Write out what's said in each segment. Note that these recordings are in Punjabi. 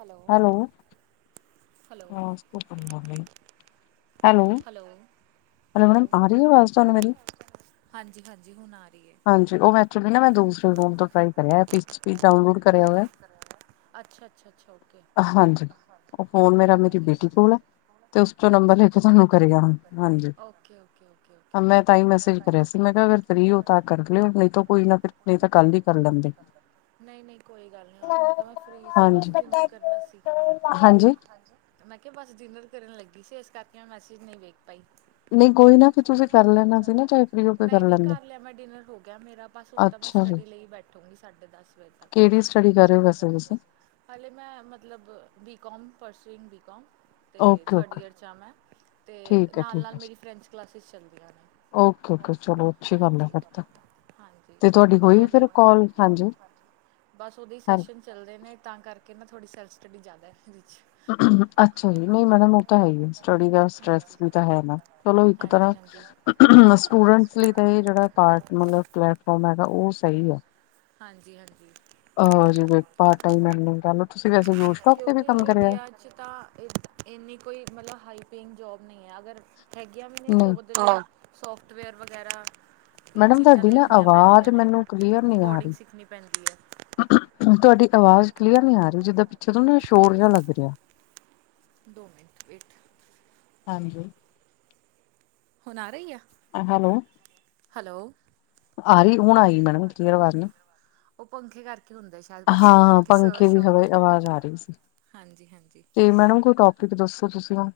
Hello hello hello hello hello hello hello ma'am ਆ ਰਹੀ ਆਵਾਜ਼ ਤੁਹਾਨੂੰ ਮੇਰੀ ਹਾਂਜੀ ਹਾਂਜੀ ਹੁਣ ਆ ਰਹੀ ਹੈ ਹਾਂਜੀ ਉਹ ਮੈਂ ਦੂਸਰੇ ਰੂਮ ਟਰਾਈ ਕਰ ਆਇਆ [unintelligible] ਕਰ ਆਇਆ ਅੱਛਾ ਅੱਛਾ ਅੱਛਾ ਓਕੇ ਹਾਂਜੀ ਫੋਨ ਮੇਰਾ ਠੀਕ ਮੇਰੀ ਹੈ ਠੀਕ ਬੇਟੀ ਕੋਲ ਹੈ ਤੇ ਉਸ ਤੋਂ ਨੰਬਰ ਅੱਛਾ ਲੈ ਕੇ ਅੱਛਾ ਤੁਹਾਨੂੰ ਕਰਿਆ ਹਾਂਜੀ ਓਕੇ ਓਕੇ ਓਕੇ ਓਕੇ ਮੈਂ ਤਾਂ ਹੀ ਮੈਸੇਜ ਕਰਿਆ ਸੀ ਮੈਂ ਕਿਹਾ ਫਰੀ ਹੋ ਤਾਂ ਕਰ ਲਿਓ ਨਹੀਂ ਤਾਂ ਕੋਈ ਨਾ ਫਿਰ ਨਹੀਂ ਤਾਂ ਕੱਲ ਹੀ ਕਰ ਲੈਂਦੇ ਨਹੀਂ ਨਹੀਂ ਕੋਈ ਗੱਲ ਨੀ ਹੁਣ ਤਾਂ ਮੈਂ ਫਰੀ ਸੀ ਬਸ ਹਾਂਜੀ ਜਿੰਨ ਕਰਨਾ ਸੀ ਹਾਂਜੀ ਮੈਂ ਕਿਹਾ ਬਸ ਡਿਨਰ ਕਰਨ ਲੱਗੀ ਸੀ ਇਸ ਕਰਕੇ ਮੈਂ ਮੈਸੇਜ ਨਹੀਂ ਵੇਖ ਪਾਈ ਨਾ ਨਹੀਂ ਫਿਰ ਕੋਈ ਗੱਲ ਤੁਸੀਂ ਲੈਣਾ ਕਰ ਸੀ ਨਾ ਲਿਆ ਚਾਹੇ ਫਰੀ ਹੋ ਸੀ ਕੇ ਨਹੀਂ ਨਹੀਂ ਲੈਂਦੇ ਕਰ ਲਿਆ ਮੈਂ ਡਿਨਰ ਹੋ ਗਿਆ ਮੇਰਾ ਬਸ ਹੁਣ ਤਾਂ ਮੈਂ ਅੱਛਾ ਜੀ ਸਟੱਡੀ ਲਈ ਬੈਠੂਗੀ ਸਾਢੇ ਦਸ ਵਜੇ ਤੱਕ ਬਸ ਕਿਹੜੀ ਰਹੇ ਹੋ ਸਟੱਡੀ ਕਰ ਵੈਸੇ ਬ ਤੁਸੀਂ ਹਾਲੇ ਮੈਂ ਮਤਲਬ ਬੀਕੋਮ ਪਰਸੂਇੰਗ ਬੀਕੋਮ ਤੇ ਓਕੇ ਥਰਡ ਓਕੇ ਈਅਰ 'ਚ ਆ ਮੈਂ ਅਤੇ ਠੀਕ ਹੈ ਨਾਲ ਠੀਕ ਨਾਲ ਹੈ ਮੇਰੀ ਫਰੈਂਚ ਕਲਾਸਿਸ ਚੱਲਦੀਆਂ ਨੇ ਓਕੇ ਓਕੇ ਚਲੋ ਅੱਛੀ ਗੱਲ ਹੈ ਹਾਂਜੀ ਫਿਰ ਹਾਂਜੀ ਤਾਂ ਤੁਹਾਡੀ ਬਸ ਹੋਈ ਉਹਦੇ ਫਿਰ ਕੋਲ ਹਾਂਜੀ ਬਸ ਉਹਦੇ ਹੀ ਹੈ ਸੈਸ਼ਨ ਚੱਲਦੇ ਨੇ ਤਾਂ ਕਰਕੇ ਨਾ ਤੁਹਾਡੀ ਸੈਲਫ ਸਟੱਡੀ ਜ਼ਿਆਦਾ ਇਹਦੇ 'ਚ ਅੱਛਾ ਜੀ ਨਹੀਂ ਮੈਡਮ ਉਹ ਤਾਂ ਹੈ ਹੀ ਸਟਡੀ ਦਾ ਸਸ ਵੀ ਤਾਂ ਹੈ ਨਾ ਚਲੋ ਇੱਕ ਥੋੜ੍ਹਾ ਜਿਹਾ ਇਸ ਤਰ੍ਹਾਂ ਸਟੂਡੈਂਟਸ ਲਈ ਤਾਂ ਇਹ ਜਿਹੜਾ ਪਾਰਟ ਮਤਲਬ ਪਲੈਟਫਾਰਮ ਹੈਗਾ ਉਹ ਸਹੀ ਹੈ ਹਾਂਜੀ ਹਾਂਜੀ ਆ ਪਾਰਟ ਟਾਈਮਰ ਤੁਸੀਂ ਵੈਸੇ ਯੂ ਟੋਕ ਤੇ ਕਿਉਂਕਿ ਕੰਮ ਕਰਿਆ ਇੰਡੀਆ 'ਚ ਤਾਂ ਇੰਨੀ ਕੋਈ ਮਤਲਬ ਹਾਈ ਪੇਇੰਗ ਜੋਬ ਨਹੀਂ ਹੈ ਅਗਰ ਹੈਗੀਆਂ ਵੀ ਨੇ ਨਹੀਂ ਉਰ ਸੋਫਟਵੇਅਰ ਵਗੈਰਾ ਇਹ ਮੈਡਮ ਚੀਜ਼ਾਂ ਤੁਹਾਡੀ ਨਾ ਦੇਖਣੀਆਂ ਆਵਾਜ਼ ਪੈਂਦੀਆਂ ਨੇ ਮੈਨੂੰ ਕਲੀਅਰ ਨਹੀਂ ਆ ਕੋਡਿੰਗ ਰਹੀ ਸਿੱਖਣੀ ਪੈਂਦੀ ਹੈ ਤੁਹਾਡੀ ਆਵਾਜ਼ ਕਲੀਅਰ ਨੀ ਆ ਰਹੀ ਜਿੱਦਾਂ ਪਿੱਛੇ ਤੋਂ ਸ਼ੋਰ ਜਿਹਾ ਲੱਗ ਰਿਹਾ ਦੋ ਮਿੰਟ ਵੇਟ ਹਾਂਜੀ ਹੁਣ ਆ ਰਹੀ ਆ ਹੈਲੋ ਹੈਲੋ ਆ ਰਹੀ ਹੁਣ ਆਈ ਮੈਡਮ ਕਲੀਅਰ ਆਵਾਜ਼ ਨਾ ਉਹ ਪਖੇ ਕਰਕੇ ਹੁੰਦੇ ਸ਼ਾਇਦ ਹਾਂ ਪਖੇ ਕਰ ਹਾਂ ਪੰਖੇ ਦੀ ਹਵਾ ਆਵਾਜ਼ ਆ ਰਹੀ ਸੀ ਹਾਂਜੀ ਹਾਂਜੀ ਇਹ ਮੈਡਮ ਕੋਈ ਟੋਪਿਕ ਦੱਸੋ ਤੁਸੀਂ ਹੁਣ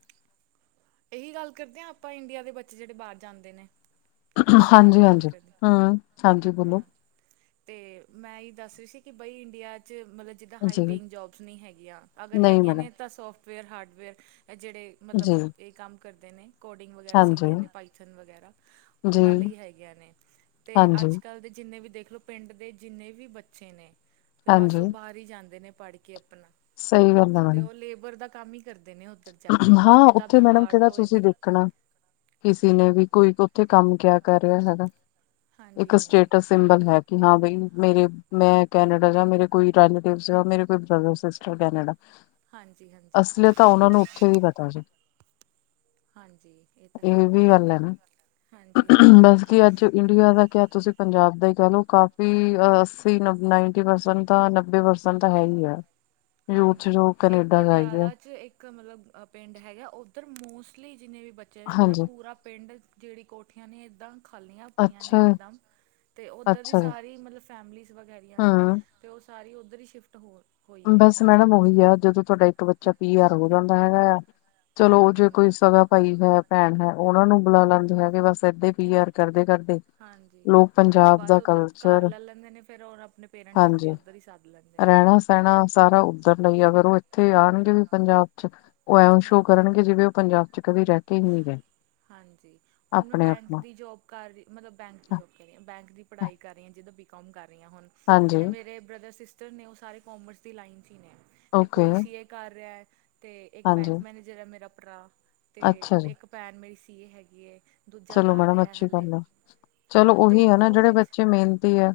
ਇਹੀ ਗੱਲ ਕਰਦੇ ਹਾਂ ਆਪਾਂ ਇੰਡੀਆ ਦੇ ਬੱਚੇ ਜਿਹੜੇ ਬਾਹਰ ਜਾਂਦੇ ਨੇ ਉਸ ਬਾਰੇ ਗੱਲ ਕਰਦੇ ਹਾਂ ਹਾਂਜੀ ਬੋਲੋ। ਹਾਂ ਤੇ ਮੈਂ ਇਹ ਦੱਸ ਰਹੀ ਸੀ ਕਿ ਬਈ ਇੰਡੀਆ ਚ ਮਤਲਬ ਜਿੱਦਾਂ ਜੀ ਹਾਈਪੇਇੰਗ ਜੋਬਸ ਨਹੀਂ ਹੈਗੀਆਂ ਅਗਰ ਨਹੀਂ ਹੈਗੀਆਂ ਮੈਡਮ ਨੇ ਤਾਂ ਸੋਫਟਵੇਅਰ ਹਾਰਡਵੇਅਰ ਜਿਹੜੇ ਮਤਲਬ ਜੀ ਇਹ ਕੰਮ ਕਰਦੇ ਨੇ ਕੋਡਿੰਗ ਵਗੈਰਾ ਹਾਂਜੀ ਸਿੱਖਦੇ ਨੇ ਪਾਈਥਨ ਵਗੈਰਾ ਜੀ ਉਹਨਾਂ ਲਈ ਹੈਗੀਆਂ ਨੇ ਤੇ ਹਾਂਜੀ ਅੱਜ ਦੇ ਜਿੰਨੇ ਵੀ ਦੇਖਲਓ ਪਿੰਡ ਦੇ ਜਿੰਨੇ ਵੀ ਬੱਚੇ ਨੇ ਤੇ ਬਸ ਹਾਂਜੀ ਉਹ ਬਾਹਰ ਹੀ ਜਾਂਦੇ ਨੇ ਪੜ ਕੇ ਆਪਣਾ ਸਹੀ ਗੱਲ ਆ ਤੇ ਉਹ ਲੇਬਰ ਦਾ ਕੰਮ ਹੀ ਕਰਦੇ ਨੇ ਉੱਧਰ ਜਾ ਕੇ ਹਾਂ ਜਿੱਦਾਂ ਉੱਥੇ ਮੈਡਮ ਬਿਹਾਰ ਕਿਹੜਾ ਤੋਂ ਤੁਸੀਂ ਇੱਧਰ ਦੇਖਣਾ ਕਿਸੇ ਨੇ ਵੀ ਕੋਈ ਉੱਥੇ ਕੰਮ ਕਿਆ ਕਰ ਰਿਹਾ ਜਿਆਦਾ ਹਾਂਜੀ ਇੱਕ ਹਾਂਜੀ ਸਟੇਟਸ ਸਿੰਬਲ ਹੈਗਾ ਕਿ ਹਾਂ ਬਈ ਮੇਰੇ ਮੈਂ ਕੈਨੇਡਾ ਜਾਂ ਮੇਰੇ ਕੋਈ ਰੈਨਟਿਵ ਜਾਂ ਮੇਰੇ ਬ੍ਰਦਰ ਸਿਸਟਰ ਕੈਨੇਡਾ ਹਾਂਜੀ ਹਾਂਜੀ ਠੀਕ ਹੈ ਫਿਰ ਹਾਂਜੀ ਇਹ ਤਾਂ ਹੈ ਹਾਂਜੀ ਹਾਂਜੀ ਜ ਅੱਜ ਇੰਡੀਆ ਦਾ ਕ ਤੁਸੀਂ ਪੰਜਾਬ ਦਾ ਹੀ ਕਹਿ ਲਓ ਕਾਫੀ ਅ ਅੱਸੀ ਨ ਨਾਇਨਟੀ ਪਰਸੈਂਟ ਤਾਂ ਨੱਬੇ ਪਰਸੈਂ ਤਾਂ ਹੈ ਹੀ ਆ ਹਾਂਜੀ ਇੱਕ ਗਿਆ ਪਟਿਆਲਾ ਚ ਇੱਕ ਇੱਕ ਮਤਲਬ ਪਿੰਡ ਹੈਗਾ ਉੱਧਰ ਮੋਸਟਲੀ ਜਿੰਨੇ ਵੀ ਬੱਚੇ ਨੇ ਮਤਲਬ ਹਾਂਜੀ ਪੂਰਾ ਪਿੰਡ ਜਿਹੜੀ ਕੋਠੀਆਂ ਨੇ ਇਏਦਾਂ ਖਾਲੀਆਂ ਪਈਆਂ ਨੇ ਅੱਛਾ ਇਕਦਮ ਤੇ ਉੱਧਰ ਦੀ ਅੱਛਾ ਜੀ ਸਾਰੀ ਮਤਲਬ ਫੈਮਲੀ ਵਗੈਰੀਆਂ ਨੇ ਹਮ ਤੇ ਉਹ ਸਾਰੀ ਉੱਧਰ ਹੀ ਸ਼ਿਫਟ ਹੋ ਹੋਈ ਹੋਈ ਬਸ ਮੈਡਮ ਉਹੀ ਆ ਜਦੋਂ ਤੁਹਾਡਾ ਇੱਕ ਬੱਚਾ ਪੀ ਆਰ ਹੋ ਜਾਂਦਾ ਹੈਗਾ ਆ ਚਲੋ ਉਹ ਜੇ ਕੋਈ ਹਾਂਜੀ। ਸਗਾ ਭਾਈ ਹੈ ਭੈਣ ਹੈ ਉਹਨਾ ਨੂੰ ਬੁਲਾ ਲੈਂਦੇ ਹੈ ਕਿ ਬਸ ਏਧੇ ਪੀ ਆਰ ਕਰਦੇ ਕਰਦੇ ਹਾਂਜੀ ਲੋਕ ਉਹ ਪੰਜਾਬ ਬਸ ਦਾ ਉੱਧਰ ਘਰ ਕਲਚਰ ਲੈ ਲੈਂਦੇ ਨੇ ਫੇਰ ਉਹ ਆਪਣੇ ਪੇਰੈਂਟਸ ਨੂੰ ਹਾਂਜੀ ਵੀ ਉੱਧਰ ਹੀ ਸੱਦ ਲੈਂਦੇ ਨੇ ਰਹਿਣਾ ਸਾਰਾ ਉੱਧਰ ਲਈ ਅਗਰ ਉਹ ਇੱਥੇ ਆਉਣਗੇ ਵੀ ਪੰਜਾਬ ਚ ਉਹ ਐਂ ਸ਼ੋਅ ਹਾਂਜੀ। ਕਰਨਗੇ ਜਿਵੇਂ ਉਹ ਪੰਜਾਬ ਚ ਕਦੇ ਰਹਿ ਕੇ ਹੀ ਨਹੀਂ ਰਹੇ ਹਾਂਜੀ ਹੁਣ ਮੈਂ ਬੈਂਕ ਦੀ ਜੋਬ ਘਰ ਮਤਲਬ ਬੈਂਕ ਦੀ ਜੋਬ ਕਰ ਰਹੀ ਹਾਂ ਬੈਂਕ ਦੀ ਪੜ੍ਹਾਈ ਕਰ ਰਹੀ ਹਾਂ ਜਿੱਦਾਂ ਬੀਕੋਮ ਰਹੀ ਹਾਂ ਹੁਣ ਹਾਂਜੀ ਜਿਨੇ ਮੇਰੇ ਬ੍ਰਦਰ ਸਿਸਟਰ ਨੇ ਉਹ ਸਾਰੇ ਕਾਮਰਸ ਦੀ ਲਾਈਨ ਚ ਹੀ ਨੇ ਤੇ ਓਕੇ ਕੋਈ ਸੀ ਕਰ ਰਿਹਾ ਹੈ ਤੇ ਇੱਕ ਹਾਂਜੀ ਬੈਂਕ ਮੈਨੇਜਰ ਹੈ ਮੇਰਾ ਭਰਾ ਤੇ ਅੱਛਾ ਜੀ ਇੱਕ ਭੈਣ ਮੇਰੀ ਸੀ ਏ ਹਗੀ ਚਲੋ ਮੈਡਮ ਅੱਛੀ ਗੱਲ ਹੈ ਚਲੋ ਹਾਂ ਉਹੀ ਅਤੇ ਹੈ ਨਾ ਜਿਹੜੇ ਉਹਦੇ 'ਚ ਬੱਚੇ ਮੇਹਨਤੀ ਹੈ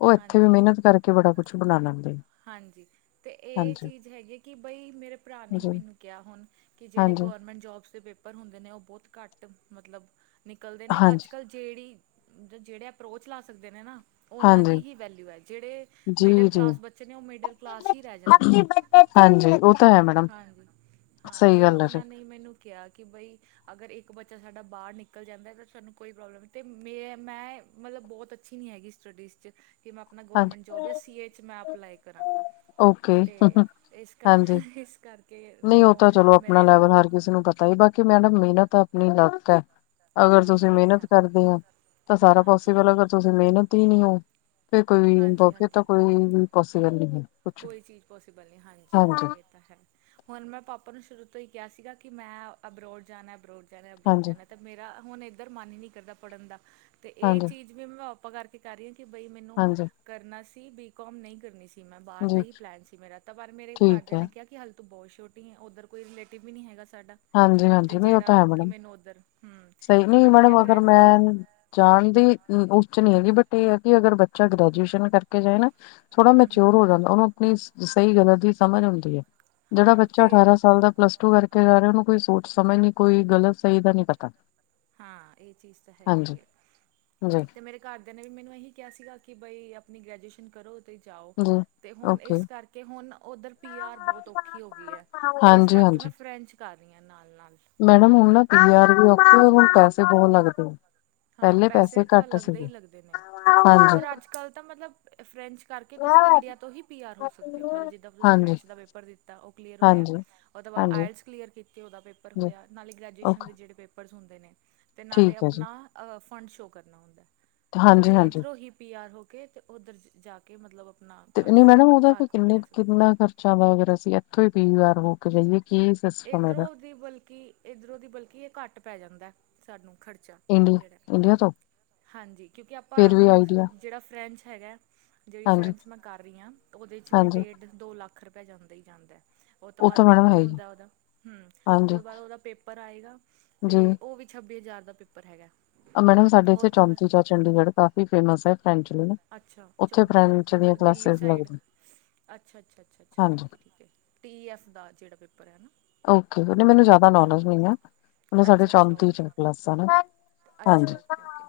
ਉਹ ਇੱਥੇ ਵੀ ਹਾਂਜੀ। ਮਿਹਨਤ ਕਰਕੇ ਬੜਾ ਕੁਛ ਬਣਾ ਲੈਂਦੇ ਹਾਂਜੀ ਤੇ ਇਹ ਹਾਂਜੀ ਚੀਜ਼ ਹੈਗੀ ਕਿ ਬਈ ਮੇਰੇ ਭਰਾ ਨੇ ਜੀ ਮੈਨੂੰ ਕਿਹਾ ਹੁਣ ਕਿ ਜਿਹੜੇ ਹਾਂਜੀ ਗ ਟ ਜੋਬ ਦੇ ਪੇਪਰ ਹੁੰਦੇ ਉਹ ਬਹੁਤ ਘੱਟ ਮਤਲਬ ਨਿਕਲਦੇ ਨੇ ਅੱਜ ਹਾਂਜੀ ਕ੍ਹ ਜਿਹੜੀ ਜਿਹੜੇ ਅਪਰੋਚ ਲਾ ਸਕਦੇ ਨੇ ਨਾ ਉਹਨਾਂ ਦੀ ਹਾਂਜੀ ਹੀ ਵੈਲਊ ਹੈ ਜਿਹੜੇ ਜੀ ਮਿਡਲ ਜੀ ਕਲਾਸ ਬੇ ਬੱਚੇ ਨੇ ਉਹ ਮਿਡਲ ਕਲਾਸ ਹੀ ਰਹਿ ਜਾਂਦੇ ਨੇ ਹਾਂਜੀ ਉਹ ਤਾਂ ਹੈ ਮੈਡਮ ਹਾਂਜੀ ਹਾਂ ਸਹੀ ਤੇ ਗੱਲ ਹੈ ਜੀ ਉਹਨਾਂ ਨੇ ਮੈਨੂੰ ਕਿਹਾ ਕਿ ਬਈ ਅਗਰ ਇੱਕ ਬੱਚਾ ਸਾਡਾ ਬਾਹਰ ਨਿਕਲ ਜਾਂਦਾ ਤਾਂ ਸਾਨੂੰ ਕੋਈ ਪ੍ਰੋਬਲਮ ਨਹੀਂ ਤੇ ਮੇ ਮੈਂ ਮਤਲਬ ਬਹੁਤ ਅੱਛੀ ਨਹੀਂ ਹੈਗੀ ਸਟੱਡੀਜ਼ ' ਕਿ ਮੈਂ ਆਪਣਾ ਹਾਂਜੀ ਗੌਰਮੈਂਟ ਜੋਬ ਸੀ ਏ ' ਮੈਂ ਆਪ ਅਪਲਾਈ ਕਰਾਂ ਓਕੇ ਤੇ ਇਸ ਕਰ ਹਾਂਜੀ ਇਸ ਕਰ ਨਹੀਂ ਉਹ ਤਾਂ ਚਲੋ ਆਪਣਾ ਲੈਵਲ ਹਰ ਕਿਸੇ ਨੂੰ ਪਤਾ ਹੀ ਬਾਕੀ ਮਿਹਨਤ ਆਪਣੀ ਲੱਕ ਹੈ। ਅਗਰ ਹਾਂ ਤੁਸੀਂ ਇਹ ਤਾਂ ਮਿਹਨਤ ਹੈ ਕਰਦੇ ਹੋ ਤਾਂ ਸਾਰਾ ਹਾਂਜੀ ਪੋਸੀਬਲ ਹਾਂਜੀ ਅਗਰ ਤੁਸੀਂ ਮਿਹਨਤ ਹੀ ਨਹੀਂ ਫਿਰ ਕੋਈ ਹਾਂਜੀ ਫਿਰ ਤਾਂ ਹਾਂਜੀ ਕੋਈ ਵੀ ਪੋਸੀਬਲ ਨਹੀਂ ਹੈ। ਕੁਛ ਕੋਈ ਚੀਜ਼ ਪੋਸੀਬਲ ਨਹੀਂ ਹਾਂਜੀ, ਹਾਂਜੀ ਇਹ ਤਾਂ ਹੈ। ਹੁਣ ਮੈਂ ਪਾਪਾ ਨੂੰ ਸ਼ੁਰੂ ਤੋਂ ਈ ਕਿਹਾ ਸੀਗਾ ਕਿ ਮੈਂ ਅਬਰੋਡ ਜਾਣਾ, ਅਬਰੋਡ ਜਾਣਾ, ਅਬਰੋਡ ਹਾਂਜੀ ਜਾਣਾ। ਤੇ ਮੇਰਾ ਹੁਣ ਏਧਰ ਮਨ ਨੀ ਕਰਦਾ ਪੜ੍ਹਨ ਦਾ ਤੇ ਇਹ ਹਾਂਜੀ ਚੀਜ਼ ਵੀ ਮੈਂ ਪਾਪਾ ਕਰਕੇ ਕਰ ਰਹੀ ਆ ਕਿ ਬਈ ਮੈਨੂੰ ਹਾਂਜੀ ਕਰਨਾ ਸੀ ਬੀ ਕੋਮ ਨਹੀਂ ਕਰਨੀ ਸੀ ਮੈਂ ਜੀ ਏਹੀ ਪਲੈਨ ਸੀ ਮੇਰਾ ਤਾਂ ਪਰ ਮੇਰੇ ਠੀਕ ਘਰਦਿਆਂ ਹੈ ਨੇ ਕਿਹਾ ਕਿ ਹੱਲੇ ਤੂੰ ਬਹੁਤ ਛੋਟੀ ਏ। ਉੱਧਰ ਕੋਈ ਰਿਲੇਟਿਵ ਵੀ ਨੀ ਹੈਗਾ ਸਾਡਾ ਹਾਂਜੀ, ਤੇ ਹਾਂਜੀ ਨਹੀਂ ਉਹ ਤਾਂ ਜਿਹੜਾ ਹੈ ਕਿ ਮੈਡਮ ਮੈਨੂੰ ਉੱਧਰ ਹਮ ਸਹੀ ਤੇ ਉਹਨਾਂ ਨਹੀਂ ਨੇ ਕਿਹਾ ਮੈਡਮ ਅਗਰ ਗ੍ਰੈਜੂਏਸ਼ ਮੈਂ ਜਾਣ ਦੀ ਉੱਚ ਨੀ ਹੈਗੀ ਬਟ ਇਹ ਹੈ ਕਿ ਅਗਰ ਬੱਚਾ ਗ੍ਰੈਜੂਏਸ਼ਨ ਕਰਕੇ ਜਾਏ ਨਾ ਥੋੜਾ ਨਾ ਹਮ ਹਮ ਮਚਿਓਰ ਹੋ ਜਾਂਦਾ ਉਹਨੂੰ ਆਪਣੀ ਸਹੀ ਗਲਤ ਦੀ ਸਮਝ ਆਉਂਦੀ ਹੈ ਜਿਹੜਾ ਹਾਂ ਬੱਚਾ ਤੇ ਅਠਾਰਾਂ ਸਾਲ ਦਾ ਪਲੱਸ ਇਕੋਂ ਕਰਕੇ ਜਾ ਰਹੇ ਉਹਨੂੰ ਕੋਈ ਸੋਚ ਸਮਝ ਨੀ ਕੋਈ ਗ਼ਲਤ ਸਹੀ ਦਾ ਨੀ ਪਤਾ ਹਾਂ ਇਹ ਚੀਜ਼ ਤਾਂ ਹਾਂਜੀ ਹੈਗੀ ਹੈ ਜੀ ਤੇ ਮੇਰੇ ਘਰਦਿਆਂ ਨੇ ਵੀ ਮੈਨੂੰ ਇਹੀ ਕਿਹਾ ਸੀਗਾ ਕਿ ਬਈ ਆਪਣੀ ਗ੍ਰੈਜੂਏਸ਼ਨ ਕਰੋ ਤੇ ਜਾਓ ਜੀ ਤੇ ਹੁਣ ਓਕੇ। ਇਸ ਕਰਕੇ ਹੁਣ ਉੱਧਰ ਪੀ ਆਰ ਬਹੁਤ ਔਖੀ ਹੋ ਗਈ ਹੈ। ਤੇ ਇਸ ਹਾਂਜੀ ਕਰਕੇ ਮੈਂ ਹਾਂਜੀ ਫਰੈਂਚ ਕਰ ਰਹੀਆ ਨਾਲ, ਨਾਲ ਮੈਡਮ ਹੁਣ ਨਾ ਪੀ ਆਰ ਵੀ ਔਖੀ ਹੁਣ ਪੈਸੇ ਬਹੁਤ ਲੱਗਦੇ ਹਾਂ ਪਹਿਲੇ ਪੈਸੇ ਤਾਂ ਘੱਟ ਲੱਗਦੇ ਈ ਸੀਗੇ ਲੱਗਦੇ ਨੇ। ਹਾਂਜੀ ਔਰ ਅੱਜ ਕੱਲ ਤਾਂ ਮਤਲਬ ਫ਼੍ਰੇਂਚ ਕਰਕੇ ਤੁਸੀਂ ਇੰਡੀਆ ਤੋਂ ਹੀ ਪੀ ਆਰ ਹੋ ਸਕਦੇ ਹੋ ਮਤਲਬ ਜਿੱਦਾਂ ਤੁਸੀਂ ਹਾਂਜੀ ਫ਼੍ਰੇਂਚ ਦਾ ਪੇਪਰ ਪੇਪਰ ਦਿੱਤਾ ਉਹ ਕਲੀਅਰ ਹੋਯਾ ਹਾਂਜੀ ਉਹ ਤੋ ਬਾਦ ਹਾਂਜੀ ਆਇਲਟਸ ਕਲੀਅਰ ਕਿ ਤੇ ਓਦਾ ਪੇਪਰ ਜੀ ਹੋਇਆ ਨਾਲੇ ਗ੍ਰੈਜੂਏਸ਼ਨ ਓਕੇ ਦੇ ਜੇੜੇ ਪੇਪਰਸ ਹੁੰਦੇ ਨੇ ਤੇ ਨਾਲੇ ਠੀਕ ਹੈ ਜੀ। ਆਪਣਾ ਅ ਫੰਡ ਸ਼ੋਅ ਕਰਨਾ ਹੁੰਦਾ ਤੇ ਹਾਂਜੀ ਤੁਸੀਂ ਹਾਂਜੀ ਇੱਧਰੋਂ ਹੀ ਪੀ ਆਰ ਹੋ ਕੇ ਅਤੇ ਉੱਧਰ ਜਾ ਕੇ ਕਿ ਮਤਲਬ ਆਪਣਾ ਕਰ ਸਕਦੇ ਔ ਘਰ ਕੋਈ ਮਿਲਾ ਤੇ ਅਛਾ ਅਗਰ ਅਗਰ ਅਸੀਂ ਇੱਥੋਂ ਹੀ ਪੀ ਆਰ ਹੋ ਕੇ ਜਾਈਏ ਕਿ ਇਧਰੋਂ ਦੀ ਬਲਕਿ ਇਧਰੋਂ ਦੀ ਬਲਕਿ ਇਹ ਘੱਟ ਪੈ ਜਾਂਦਾ। ਸਾਨੂੰ ਖਰਚਾ ਇੰਡੀਆ ਜੇੜਾ ਇੰਡੀਆ ਤੋਂ ਹਾਂਜੀ ਕਿਉਂਕਿ ਆਪਾਂ ਫਿਰ ਵੀ ਮੌੋਸ ਆਈਡੀਆ ਜੇੜਾ ਫਰੈਂਚ ਹੈਗਾ ਜਿਹੜੀ ਹਾਂਜੀ ਫਰੈਂਚ ਮੈਂ ਕਰ ਰਹੀ ਹਾਂ ਉਹਦੇ 'ਚ ਵੀ ਹਾਂਜੀ ਡੇਟ ਦੋ ਲੱਖ ਰੁਪਆ ਜਾਂਦਾ ਹੀ ਜਾਂਦਾ ਉਹ ਤੋਂ ਬਾਅਦ ਤਾਂ ਮੈਡਮ ਪੇਪਰ ਹੈ ਹੀ ਹੁੰਦਾ ਉਹਦਾ ਹਮ ਉਹ ਹਾਂਜੀ ਤੋਂ ਬਾਅਦ ਉਹਦਾ ਪੇਪਰ ਆਏਗਾ ਜੀ ਤੇ ਉਹ ਵੀ ਛੱਬੀ ਹਜ਼ਾਰ ਦਾ ਪੇਪਰ ਹੈਗਾ। ਐਹ ਮੈਡਮ ਸਾਡੇ ਉਹ ਇੱਥੇ ਤੋਂ ਚੌਤੀ ਬਾਅਦ ਚ ਚੰਡੀਗੜ੍ਹ ਕਾਫੀ ਫੇਮਸ ਹੈ ਫ਼੍ਰੇਂਚ [unintelligible] ਅੱਛਾ ਚੌਂਤੀ ਦਾ ਓਧਰ ਦਿੱਲੀ ਸਾਈਡ ਲੱਗਦੀਆਂ ਅੱਛਾ, ਅੱਛਾ, ਅੱਛਾ, ਅਛਾ ਹਾਂਜੀ ਠੀਕ ਹੈ ਠੀਕ ਹੈ। ਟੀ ਐੱਫ ਦਾ ਜੇੜਾ ਪੇਪਰ ਹੈ ਨਾ ਓ ਕੇ ਬੇਟੇ ਮੈਨੂੰ ਜਿਆਦਾ ਨੋਲੇਜ ਨਹੀਂ ਨਾਂ ਉਰੇ ਸਾਡੇ ਅੱਛਾ ਅੱਛਾ ਚੌਂਤੀ ਚ ਓਕੇ ਨੇ ਕਲਾਸਾ ਅੱਛਾ ਓਕੇ, ਓਕੇ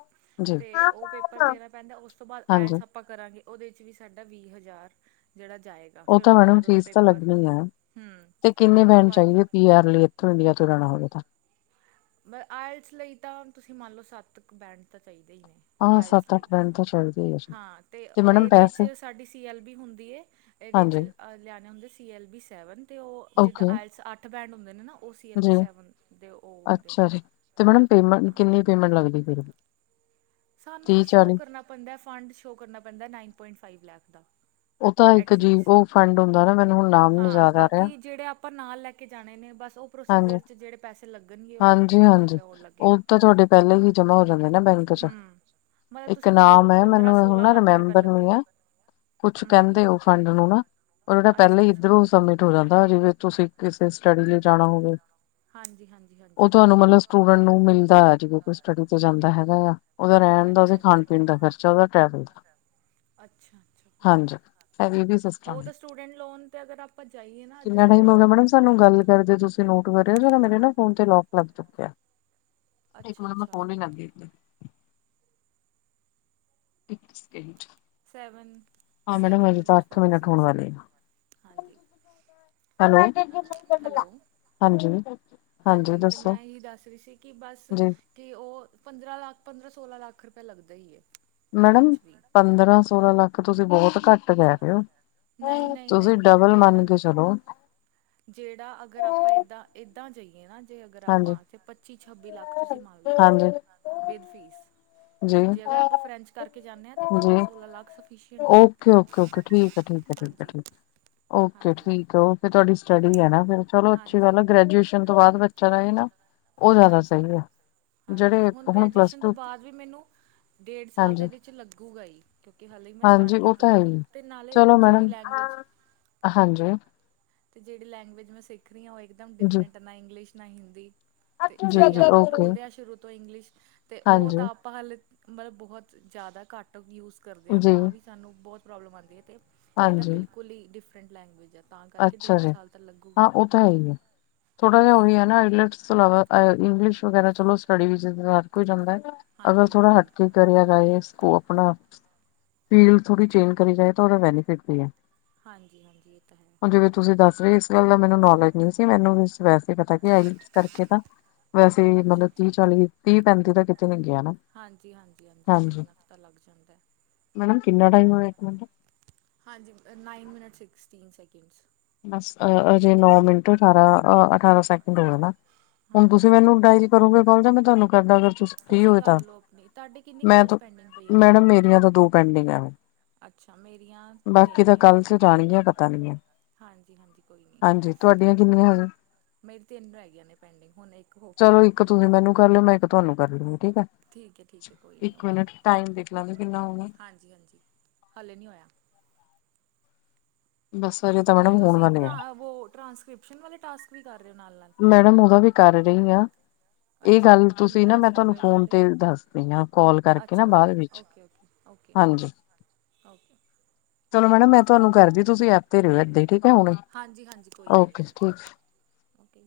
ਤੇ ਉਹ ਪੇਪਰ ਦੇਣਾ ਪੈਂਦਾ ਉਸ ਤੋਂ ਬਾਅਦ ਆਇਲ ਹਾਂਜੀ ਸ ਆਪਾਂ ਕਰਾਂਗੇ ਉਹਦੇ 'ਚ ਵੀ ਸਾਡਾ ਵੀਹ ਹਜ਼ਾਰ ਜਿਹੜਾ ਜਾਏਗਾ। ਉਹ ਫਿਰ ਤਾਂ ਉਸ ਤੋਂ ਮੈਡਮ ਬਾਅਦ ਉਹਦਾ ਫੀਸ ਤਾਂ ਪੇਪਰ ਲੱਗਣੀ ਹੈ ਹਮ ਤੇ ਕਿੰਨੇ ਉਸ ਤੋਂ ਬੈਂਡ ਬਾਅਦ ਚਾਹੀਦੇ ਉਹਦਾ ਪੀ ਆਰ ਲਈ ਇੱਥੋਂ ਇੰਡੀਆ ਤੋਂ ਲੈਣਾ ਹੋਵੇ ਤਾ ਆਇਲਸ ਲਈ ਤਾਂ ਤੁਸੀਂ ਮੰਨ ਲਓ ਸੱਤ ਕੁ ਬੈਂਡ ਤਾਂ ਚਾਹੀਦਾ ਹੀ ਨੇ ਹਾਂ ਆਇਲਸ ਸੱਤ ਲਈ ਅੱਠ ਬੈਡ ਤੇ ਚਾ ਹਾਂ ਤੇ ਇਹਦੇ 'ਚ ਸਾਡੀ ਸੀ ਐੱਲ ਬੀ ਹੁੰਦੀ ਏ ਇਹਦੇ ਵਿਚ ਹਾਂਜੀ ਲਿਆਣੇ ਹੁੰਦੇ ਸੀ ਐੱਲ ਬੀ ਸੈਵਨ ਤੇ ਉਹ ਜਿੱਦਾਂ ਓਕੇ ਆਇਲਸ ਅੱਠ ਬੈਂਡ ਹੁੰਦੇ ਨੇ ਨਾ ਉਹ ਸੀ ਐਲ ਬੀ ਸੈਵਨ ਦੇ ਉਹ ਅਛਾ ਨੇ ਜੀ ਤੇ ਮੈਡਮ ਪੇਮੈਂਟ ਕਿੰਨੀ ਪੇਮੈਂਟ ਲੱਗਦੀ ਏ? ਸਾਨੂੰ ਸ਼ੋਅ ਕਰਨਾ ਪੈਂਦਾ ਫੰਡ ਸ਼ੋਅ ਕਰਨਾ ਪੈਂਦਾ ਨਾਈਨ ਪੁਆਇੰਟ ਫਾਈਵ ਲੈਖ ਦਾ ਉਹ ਤਾਂ ਇੱਕ ਜੀ ਐਟਲੀਸਟ ਉਹ ਫੰਡ ਹੁੰਦਾ ਨਾ ਮੈਨੂੰ ਹੁਣ ਨਾਮ ਨੀ ਹਾਂ ਯਾਦ ਆ ਰਿਹਾ ਬਾਕੀ ਜੇੜੇ ਆਪ ਆਪਾਂ ਨਾਲ ਲੈ ਕੇ ਜਾਣੇ ਨੇ ਬਸ ਉਹ ਹਾਂਜੀ ਪ੍ਰੋਸੀਜਰ ਚ ਜੇੜੇ ਪੈਸੇ ਲੱਗਣਗੇ ਉਹ ਦੋ ਹਾਂਜੀ ਤਿੰਨ ਲੱਖ ਹਾਂਜੀ ਰੁਪਯਾ ਓਹ ਉਹ ਲੱਗੇਗਾ। ਤਾਂ ਤੁਹਾਡੇ ਪਹਿਲੇ ਵੀ ਜਮ੍ਹਾਂ ਹੋ ਜਾਂਦੇ ਨਾ ਬੈਂਕ ਹਮ ਮਤਲਬ ਇੱਕ ਤੁਸੀਂ ਮੰਨ ਲਓ ਨਾਮ ਹੈ ਪੰਦਰਾਂ ਮੈਨੂੰ ਹੁਨ ਸੋਲਾਂ ਨਾ ਲੱਖ ਰੁਪਇਆ ਰੀਮੈਂਬਰ ਨੀ ਲੱਗੇਗਾ ਹੈ। ਕੁਛ ਹਮ ਹਮ ਕਹਿੰਦੇ ਉਹ ਫੰਡ ਨੂੰ ਨਾ ਉਹਨਾਂ ਨੇ ਪਹਿਲਾਂ ਅੱਛਾ ਈ ਅੱਛਾ ਇੱਧਰੋਂ ਸਬਟ ਹੋ ਜਾਂਦਾ ਜਿਵੇਂ ਤੁਸੀਂ ਕਿਸੇ ਸਟੱਡੀ ਲਈ ਜਾਣਾ ਹੋਵੇ ਹਾਂਜੀ ਹਾਂਜੀ ਉਹ ਹਾਂਜੀ ਤੁਹਾਨੂੰ ਮਤਲਬ ਸਟੂਡੈਂਟ ਨੂੰ ਮਿਲਦਾ ਹੈ ਜਿਵੇ ਕੋਈ ਸਟੱਡੀ ਤੇ ਜਾਂਦਾ ਹੈਗਾ ਆ, ਉਹਦਾ ਰਹਿਣ ਦਾ ਵੀ ਅੱਛਾ ਅੱਛਾ ਖਾਣ ਪੀਣ ਦਾ ਖਰਚਾ ਉਹਦਾ ਟਰੈਵਲ ਦਾ। ਅੱਛਾ ਅੱਛਾ ਓਕੇ ਹਾਂਜੀ ਇਹ ਵੀ ਸਿਸਟਮ ਉਹ ਹੈ ਤਾਂ ਸਟੂਡੈਂਟ ਲੋਨ ਤੇ ਅਗਰ ਆਪ ਆਪਾਂ ਜਾਈਏ ਨਾ ਤੇ ਕਿੰਨਾ ਫੇਰ ਟਾਈਮ ਹੋ ਗਿਆ ਉਹ ਮੈਡਮ ਸਾਨੂੰ ਗੱਲ ਕਰਦੇ ਤੁਸੀਂ ਨੋਟ ਕਰਿ ਹੋ ਮੇਰੇ ਨਾ ਫੋਨ ਤੇ ਲੋਕ ਲੱਗ ਚੁੱਕਿਆ ਇੱਕ ਅੱਛਾ ਮਿੰਟ ਮੈਂ ਅੱਛਾ ਫੋਨ ਨੀ ਲੱ [unintelligible] ਇੱਕ second seven seven minute forty minute ਹੋਣ ਸਿਕਸ ਵਾਲੇ ਸੈਕਿੰਡ ਆ। ਹਾਂਜੀ ਹੈਲੋ ਹਾਂਜੀ। ਹੈਲੋ ਹਾਂਜੀ ਤੇ ਮੈਂ ਇਹੀ ਦੱਸ ਰਹੀ ਸੀ ਕਿ ਬਸ, ਜੀ ਤੇ ਉਹ ਪੰਦਰਾਂ ਲੱਖ ਪੰਦਰਾਂ ਸੋਲਾਂ ਲੱਖ ਰੁਪਇਆ ਲੱਗਦਾ ਹੀ ਏ। ਮੈਡਮ ਪੰਦਰਾਂ ਸੋਲਾਂ ਲੱਖ ਤੁਸੀਂ ਬਹੁਤ ਘੱਟ ਕਹਿ ਰਹੇ ਨਹੀਂ ਹੋ ਨਹੀਂ ਤੁਸੀਂ ਨਹੀਂ ਡਬਲ ਮੰਨ ਕੇ ਚਲੋ ਜੇੜਾ ਅਗਰ ਆਪਾਂ ਏਦਾਂ ਏਦਾਂ ਜਾਈਏ ਨਾ ਜੇ ਅਗਰ ਹਾਂਜੀ ਆਪਾਂ ਤੇ ਪੱਚੀ ਛੱਬੀ ਲੱਖ ਤੁਸੀਂ ਮੰਨ ਲਓ ਹਾਂਜੀ ਵਿਦ ਫੀਸ ਜੀ ਜੇ ਅਗਰ ਆਪਾਂ ਫਰੈਂਚ ਕਰਕੇ ਜਾਂਨੇ ਆਂ ਤੇ ਪੰਦਰਾਂ ਜੀ ਸੋਲਾਂ ਲੱਖ ਸਫੀਸ਼ਟ ਹੈ। ਓਕੇ ਓਕੇ ਓਕੇ ਠੀਕ ਹੈ ਠੀਕ ਹੈ ਠੀਕ ਹਾਂਜੀ ਹੈ ਓਕੇ ਹਾਂਜੀ ਠੀਕ ਹੈ ਉਹ ਤੇ ਤੁਵਾਡੀ ਸਟਡੀ ਵੀ ਹੈ ਨਾ ਫੇਰ, ਚਲੋ ਅੱਛੀ ਗੱਲ ਹਾਂਜੀ ਆ ਗ੍ਰਜੂਏਸ਼ਨ ਤੋਂ ਬਾਅਦ ਬੱਚਾ ਜਾਏ ਨਾ ਉਹ ਜ਼ਿਆਦਾ ਹਾਂਜੀ ਸਹੀ ਹੈ। ਜੇੜੇ ਹੁਣ ਪਲੱਸ ਟੂ ਬਈ ਮੈਨੂੰ ਡੇਢ ਸਾਲ ਤਾਂ ਹਾਂਜੀ ਇਹਦੇ ਚ ਲੱਗੂਗਾ ਹੀ। ਕਿਉਂਕਿ ਹਾਲੇ ਮੈਂ ਸਟਾਰਟ ਹਾਂਜੀ ਉਹ ਕੀਤੀ ਤਾਂ ਆਂ ਹੈ ਨੇ ਹੀ ਅਤੇ ਨਾਲੇ ਚਲੋ ਜਿਹੜੀ ਮੈਡਮ ਲੈਂਗੁਏਜ ਹਾਂਜੀ ਅਤੇ ਜਿਹੜੀ ਲੈਂਗੁਏਜ ਮੈਂ ਸਿੱਖ ਰਹੀ ਹਾਂ ਉਹ ਇੱਕਦਮ ਜੀ ਡਿਫਰੈਂਟ ਨਾ ਇੰਗਲਿਸ਼ ਨਾ ਹਿੰਦੀ ਅਤੇ ਜੀ ਜਿਹੜੀ ਜੀ ਆਪਾਂ ਓਕੇ ਬੋਲਦੇ ਹਾਂ ਸ਼ੁਰੂ ਤੋਂ ਇੰਗਲਿਸ਼ ਅਤੇ ਉਹ ਹਾਂਜੀ ਤਾਂ ਪਲ ਮਤਲਬ ਬਹੁਤ ਜ਼ਿਆਦਾ ਘੱਟ ਯੂਜ਼ ਕਰਦੇ ਹਾਂ ਜੀ ਤਾਂ ਵੀ ਸਾਨੂੰ ਬਹੁਤ ਪ੍ਰੋਬਲਮ ਆਉਂਦੀ ਹੈ ਅਤੇ ਇਹ ਤਾਂ ਹਾਂਜੀ ਬਿਲਕੁਲ ਈ ਡਿਫਰੈਂਟ ਲੈਂਗੁਏਜ ਹੈ ਤਾਂ ਕਰਕੇ ਅੱਛਾ ਡੇਢ ਜੀ ਸਾਲ ਤਾਂ ਲੱਗੂਗਾ ਹਾਂ ਹੀ ਉਹ ਤਾਂ ਹੈ ਹੀ ਹੈ ਥੋੜਾ ਜਹਾ ਹਾਂਜੀ ਉਹੀ ਹੈ ਨਾ ਆਈੈਲੈਟਸ ਇਸ ਤੋਂ ਇਲਾਵਾ ਇੰਗਲਿਸ਼ ਵਗੈਰਾ ਚਲੋ ਸਟੱਡੀ ਵਿੱਚ ਹਰ ਕੋਈ ਜਾਂਦਾ ਹੈ ਅਗਰ ਹਾਂਜੀ ਥੋੜਾ ਹਾਂਜੀ ਹਟਕੇ ਕਰਿਆ ਜਾਏ ਇਸ ਕੋ ਆਪਣਾ ਫੀਲਡ ਥੋੜੀ ਚੇਂਜ ਕਰੀ ਜਾਏ ਤਾਂ ਉਹਦਾ ਬੈਨੀਫਿਟ ਵੀ ਹੈ ਹਾਂਜੀ ਹਾਂਜੀ ਇਹ ਤਾਂ ਹੈ ਹੁਣ ਜਿਵੇਂ ਤੁਸੀਂ ਦੱਸ ਰਹੇ ਇਸ ਗੱਲ ਦਾ ਮੈਨੂੰ ਨੌਲੇਜ ਨਹੀਂ ਸੀ ਮੈਨੂੰ ਵੈਸੇ ਪਤਾ ਕਿ ਹੈ ਇਸ ਕਰਕੇ ਤਾਂ ਵੈਸੇ ਅੱਛਾ ਮਤਲਬ ਤੀਹ ਅੱਛਾ ਚਾਲੀ ਤੀਹ ਪੈਂਤੀ ਦਾ ਕਿਤੇ ਨ ਗਿਆ ਨਾ ਹਾਂਜੀ ਹਾਂਜੀ ਇੰਨਾ ਕੁ ਤਾ ਲੱਗ ਜਾਂਦਾ ਮੈਮ ਕਿੰਨੇ ਟਾਈਮ ਹੋਇਆ ਮਿੰ ਹਾਂਜੀ ਨਾਈਨ ਮਿੰਨਟ ਸਿਕਸਟੀਨ ਸੈਕਿੰਡਸ ਬਸ ਅ ਹਜੇ ਨੋ ਮਿੰਟ ਅਠਾਰਾਂ ਅਠਾਰਾਂ ਸੈਕਿੰਡ ਹੋਏ ਨਾ ਹੁਣ ਹਾਂਜੀ ਤੁਸੀਂ ਮੈਨੂੰ ਡਾਇਰੀ ਕਰੋਗੇ ਕਲ ਜਾਂ ਮੈਂ ਤੁਹਾਨੂੰ ਕਰਦਾ ਅਗਰ ਤੁਸੀਂ ਫਰੀ ਹੋਏ ਤਾਂ ਕਰ ਲਓ ਆਪਣੀ ਤੁਹਾਡੇ ਕਿੰਨੀ ਮੈਂ ਕੋਲਸ ਤਾਂ ਪੈਂਡਿੰਗ ਪਈਆਂ ਨੇ ਮੈਡਮ ਮੇਰੀਆਂ ਤਾਂ ਦੋ ਪੈਂਡਿੰਗ ਐ ਅੱਛਾ ਮੇਰੀਆਂ ਤਿੰਨ ਬਾਕੀ ਤਾਂ ਨੇ ਕੱਲ ਹੁਣ ਚ ਜਾਣੀ ਹੈ ਪਤਾ ਨੀ ਐ ਹਾਂਜੀ ਹਾਂਜੀ ਕੋਈ ਨਹੀ ਤੁਹਾਡੀਆਂ ਕਿੰਨੀਆਂ ਹਜ ਮੇਰੀ ਤਿੰਨ ਰਹਿ ਗਈ ਨੇ ਪੈਂਡਿੰਗ ਹੁਣ ਇੱਕ ਹੋ ਕੇ ਚਲੋ ਇੱਕ ਤੁਸੀਂ ਮੈਨੂੰ ਕਰ ਲਿਓ ਮੈਂ ਇੱਕ ਤੁਹਾਨੂੰ ਕਰ ਲੂੰਗੀ ਠੀਕ ਏ ਠੀਕ ਹੈ ਠੀਕ ਹੈ ਕੋਈ ਨਹੀਂ ਇੱਕ ਓਕੇ ਮਿੰਟ ਟਾਈਮ ਦੇਖ ਲਾਂਦੇ ਕਿੰਨਾ ਹੋਇਆ ਹਾਂਜੀ ਹਾਂਜੀ ਹਾਲੇ ਨਈ ਹੋਇਆ ਬਸ ਉਹ ਤਾਂ ਤੇ ਮੈਡਮ ਹੋਣ ਤੁਸੀਂ ਵਾਲਾ ਈ ਐ ਭਰਾ ਵੋ ਟਰਾਂਸਕ੍ਰਿਪਸ਼ਨ ਵਾਲੇ ਟਾਸਕ ਵੀ ਕਰ ਰਹੇ ਹੋ ਨਾਲ ਨਾਲ [unintelligible] ਮੈਡਮ ਉਹਦਾ ਵੀ ਕਰ ਰਹੀ ਆਂ ਇਹ ਗੱਲ ਅੱਛਾ ਕਿੰਨੇ ਤੁਸੀਂ ਨਾ ਮੈਂ ਟਾਸਕ ਹੋ ਤੁਹਾਨੂੰ ਗਏ ਫੋਨ ਤੁਹਾਡੇ ਤੇ ਦੱਸਦੀ ਹਾਂ ਕੋਲ ਕਰਕੇ ਅੱਛਾ ਨਾ ਓਕੇ ਬਾਅਦ ਵਿੱਚ ਓਕੇ ਓਕੇ ਓਕੇ ਹਾਂਜੀ ਓਕੇ ਚਲੋ ਮੈਡਮ ਮੈਂ ਤੁਹਾਨੂੰ ਕਰਦੀ ਤੁਸੀਂ ਐ ਤੇ ਰਹੇਓ ਏਦਾਂ ਠੀਕ ਹੈ ਹੁਣੇ ਹਾਂਜੀ ਹਾਂਜੀ ਕੋਈ ਗੱਲ ਓਕੇ ਨਹੀਂ ਠੀਕ ਓਕੇ